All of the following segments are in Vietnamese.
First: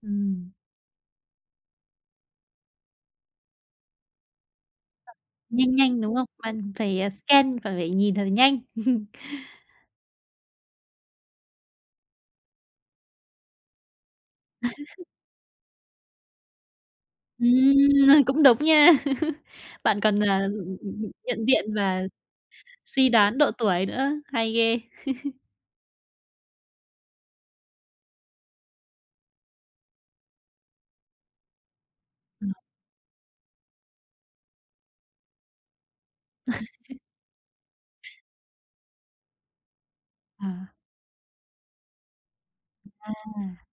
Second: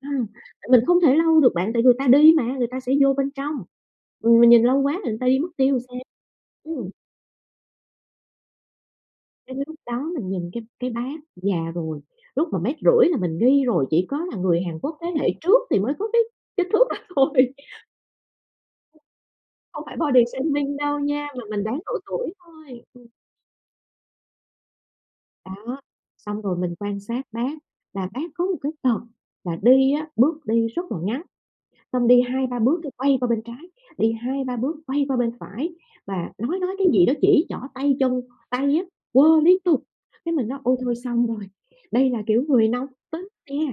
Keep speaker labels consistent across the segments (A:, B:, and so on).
A: Ừm,
B: Ừm.
A: tại mình không thể lâu được bạn, tại người ta đi mà, người ta sẽ vô bên trong. Ừm, mình nhìn lâu quá rồi
B: [unintelligible]
A: người ta đi mất tiêu
B: Nhanh
A: rồi sao?
B: nhanh, đúng không? Bạn
A: Ừm.
B: phải, ờ, scan và phải nhìn thật là nhanh.
A: Cái lúc đó mình nhìn cái cái bác già rồi, lúc mà 1,5 mét là mình nghi rồi, chỉ có là người Hàn Quốc thế hệ trước thì mới có cái kích thước đó thôi.
B: Ừm, à, cũng đúng nha.
A: Không phải
B: Bạn còn,
A: body
B: à, ừm,
A: shaming
B: ừm,
A: đâu
B: ừm,
A: nha, mà
B: nhận
A: mình
B: diện
A: đoán độ
B: và
A: tuổi thôi, ừm.
B: suy đoán độ tuổi nữa, hay ghê.
A: Đó, xong rồi mình quan sát bác là bác có một cái tật là đi á, bước đi rất là ngắn, xong đi 2-3
B: [unintelligible]
A: bước cái quay qua bên trái, đi 2-3 bước quay qua bên phải mà nói nói cái gì đó, chỉ trỏ tay chân, tay á, quơ liên tục. Cái mình nói:
B: À.
A: "Ôi thôi xong rồi, đây là kiểu người nóng
B: À!
A: tính nè!"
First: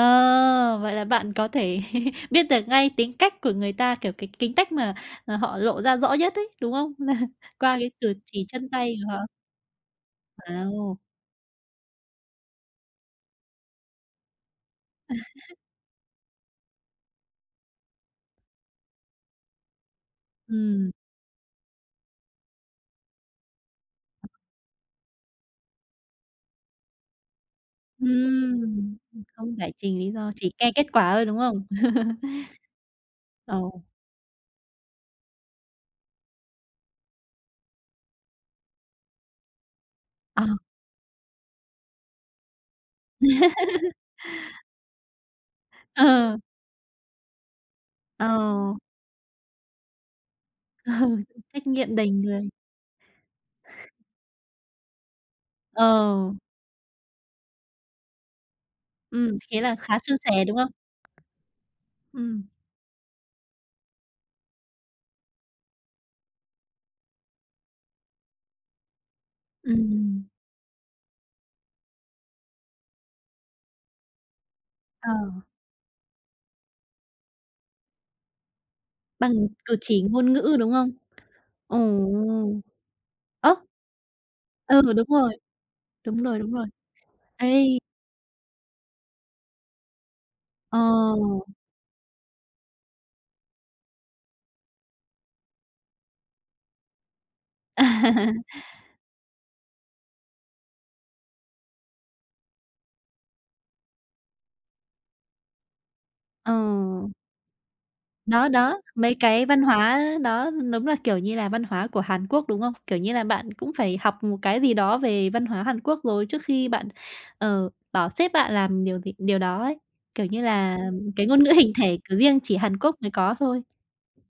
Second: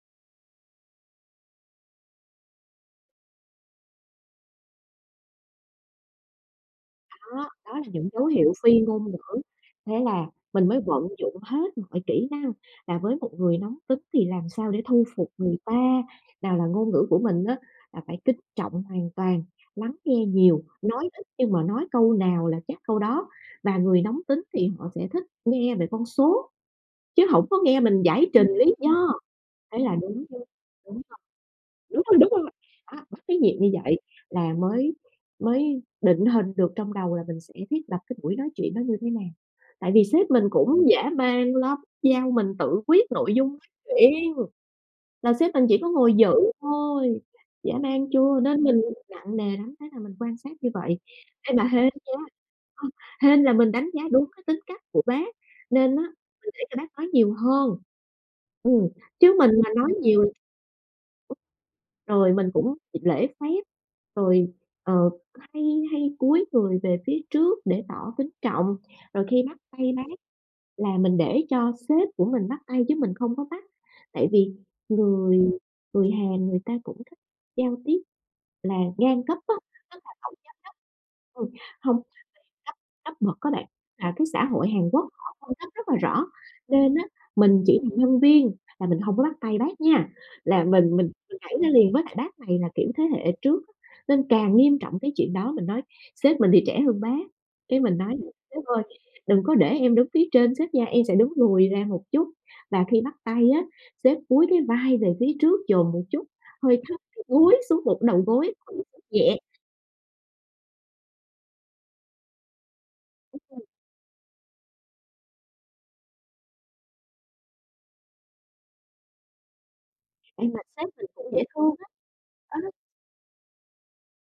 B: Ờ, vậy là bạn có thể biết được ngay tính cách của người ta, kiểu, cái kính cách mà, ờ, họ lộ ra rõ nhất ấy, đúng không?
A: Đó, đó
B: Qua
A: là
B: cái
A: những
B: cử
A: dấu
B: chỉ
A: hiệu
B: chân
A: phi
B: tay
A: ngôn
B: của họ.
A: ngữ. Thế là mình mới
B: Wow!
A: vận dụng hết mọi kỹ năng là với một người nóng tính thì làm sao để thu phục người ta, nào là ngôn ngữ của mình á là phải kính trọng hoàn toàn, lắng nghe nhiều,
B: Ừm.
A: nói ít nhưng mà nói câu nào là chắc câu đó. Và người nóng tính thì họ sẽ thích nghe về con số chứ hổng có nghe mình giải trình lý
B: Ừm,
A: do,
B: không giải
A: ấy là
B: trình lý
A: đúng
B: do,
A: [unintelligible]
B: chỉ care kết
A: đúng
B: quả thôi, đúng không?
A: rồi, đúng rồi, đó, bắt cái nhịp như
B: Ồ.
A: vậy là mới mới định hình được trong đầu là mình sẽ thiết lập cái buổi nói chuyện nó như thế nào. Tại vì sếp mình
B: À.
A: cũng dã man lắm, giao mình tự quyết nội dung nói chuyện! Là sếp mình chỉ có ngồi dự
B: Ờ.
A: thôi, dã man chưa? Nên
B: Ồ.
A: mình nặng nề lắm, thế là mình quan sát như
B: Ờ,
A: vậy. Ê, mà
B: trách
A: hên
B: nhiệm đầy
A: nha,
B: người.
A: ờ, hên là mình đánh giá đúng cái tính cách của bác
B: Ờ.
A: nên á mình để cho bác nói nhiều hơn, ừm, chứ
B: Ừm,
A: mình
B: thế
A: mà
B: là
A: nói
B: khá suôn
A: nhiều
B: sẻ, đúng không?
A: [unintelligible] rồi
B: Ừm.
A: mình cũng gi lễ phép, rồi, ờ, hay hay cúi người về phía trước để tỏ kính trọng, rồi khi bắt
B: Ừm,
A: tay bác
B: ừm.
A: là mình để cho sếp của mình bắt tay chứ mình không có bắt. Tại vì người
B: Ờ.
A: người Hàn người ta cũng thích giao tiếp là ngang cấp
B: Bằng
A: á,
B: cử
A: tức
B: chỉ
A: là
B: ngôn
A: tổng giám
B: ngữ, đúng
A: đốc
B: không?
A: ừm,
B: Ồ.
A: hông [unintelligible] cấp cấp bậc á
B: Ơ!
A: bạn, à, cái xã hội
B: Ừ,
A: Hàn Quốc
B: đúng rồi.
A: họ phân cấp rất là
B: Đúng
A: rõ,
B: rồi, đúng rồi.
A: nên á mình
B: Ây.
A: chỉ là nhân viên là mình hông có bắt tay bác nha, là mình
B: Ờ.
A: mình mình mình nhảy ra liền. Với lại bác này là kiểu thế hệ trước á nên càng nghiêm trọng cái chuyện đó. Mình nói sếp mình thì trẻ hơn bác, cái mình nói:
B: À.
A: "Sếp ơi, đừng có để em đứng phía trên sếp nha. Em sẽ đứng lùi ra một chút và khi bắt tay á, sếp cúi cái vai về phía trước, dồn một chút
B: Ờ.
A: hơi thấp kiểu cúi xuống một đầu
B: Đó,
A: gối
B: đó,
A: [unintelligible]
B: mấy
A: nhẹ."
B: cái văn hóa đó đúng là, kiểu như là, văn hóa của Hàn Quốc, đúng không? Kiểu như là, bạn
A: [unintelligible]
B: cũng phải học một cái gì đó về văn hóa Hàn Quốc rồi trước khi bạn, ờ, bảo sếp bạn làm điều gì điều đó ấy, kiểu như
A: Ê, mà
B: là,
A: sếp mình cũng
B: cái
A: dễ
B: ngôn ngữ hình
A: thương á,
B: thể, kiểu, riêng chỉ
A: á.
B: Hàn Quốc mới có thôi.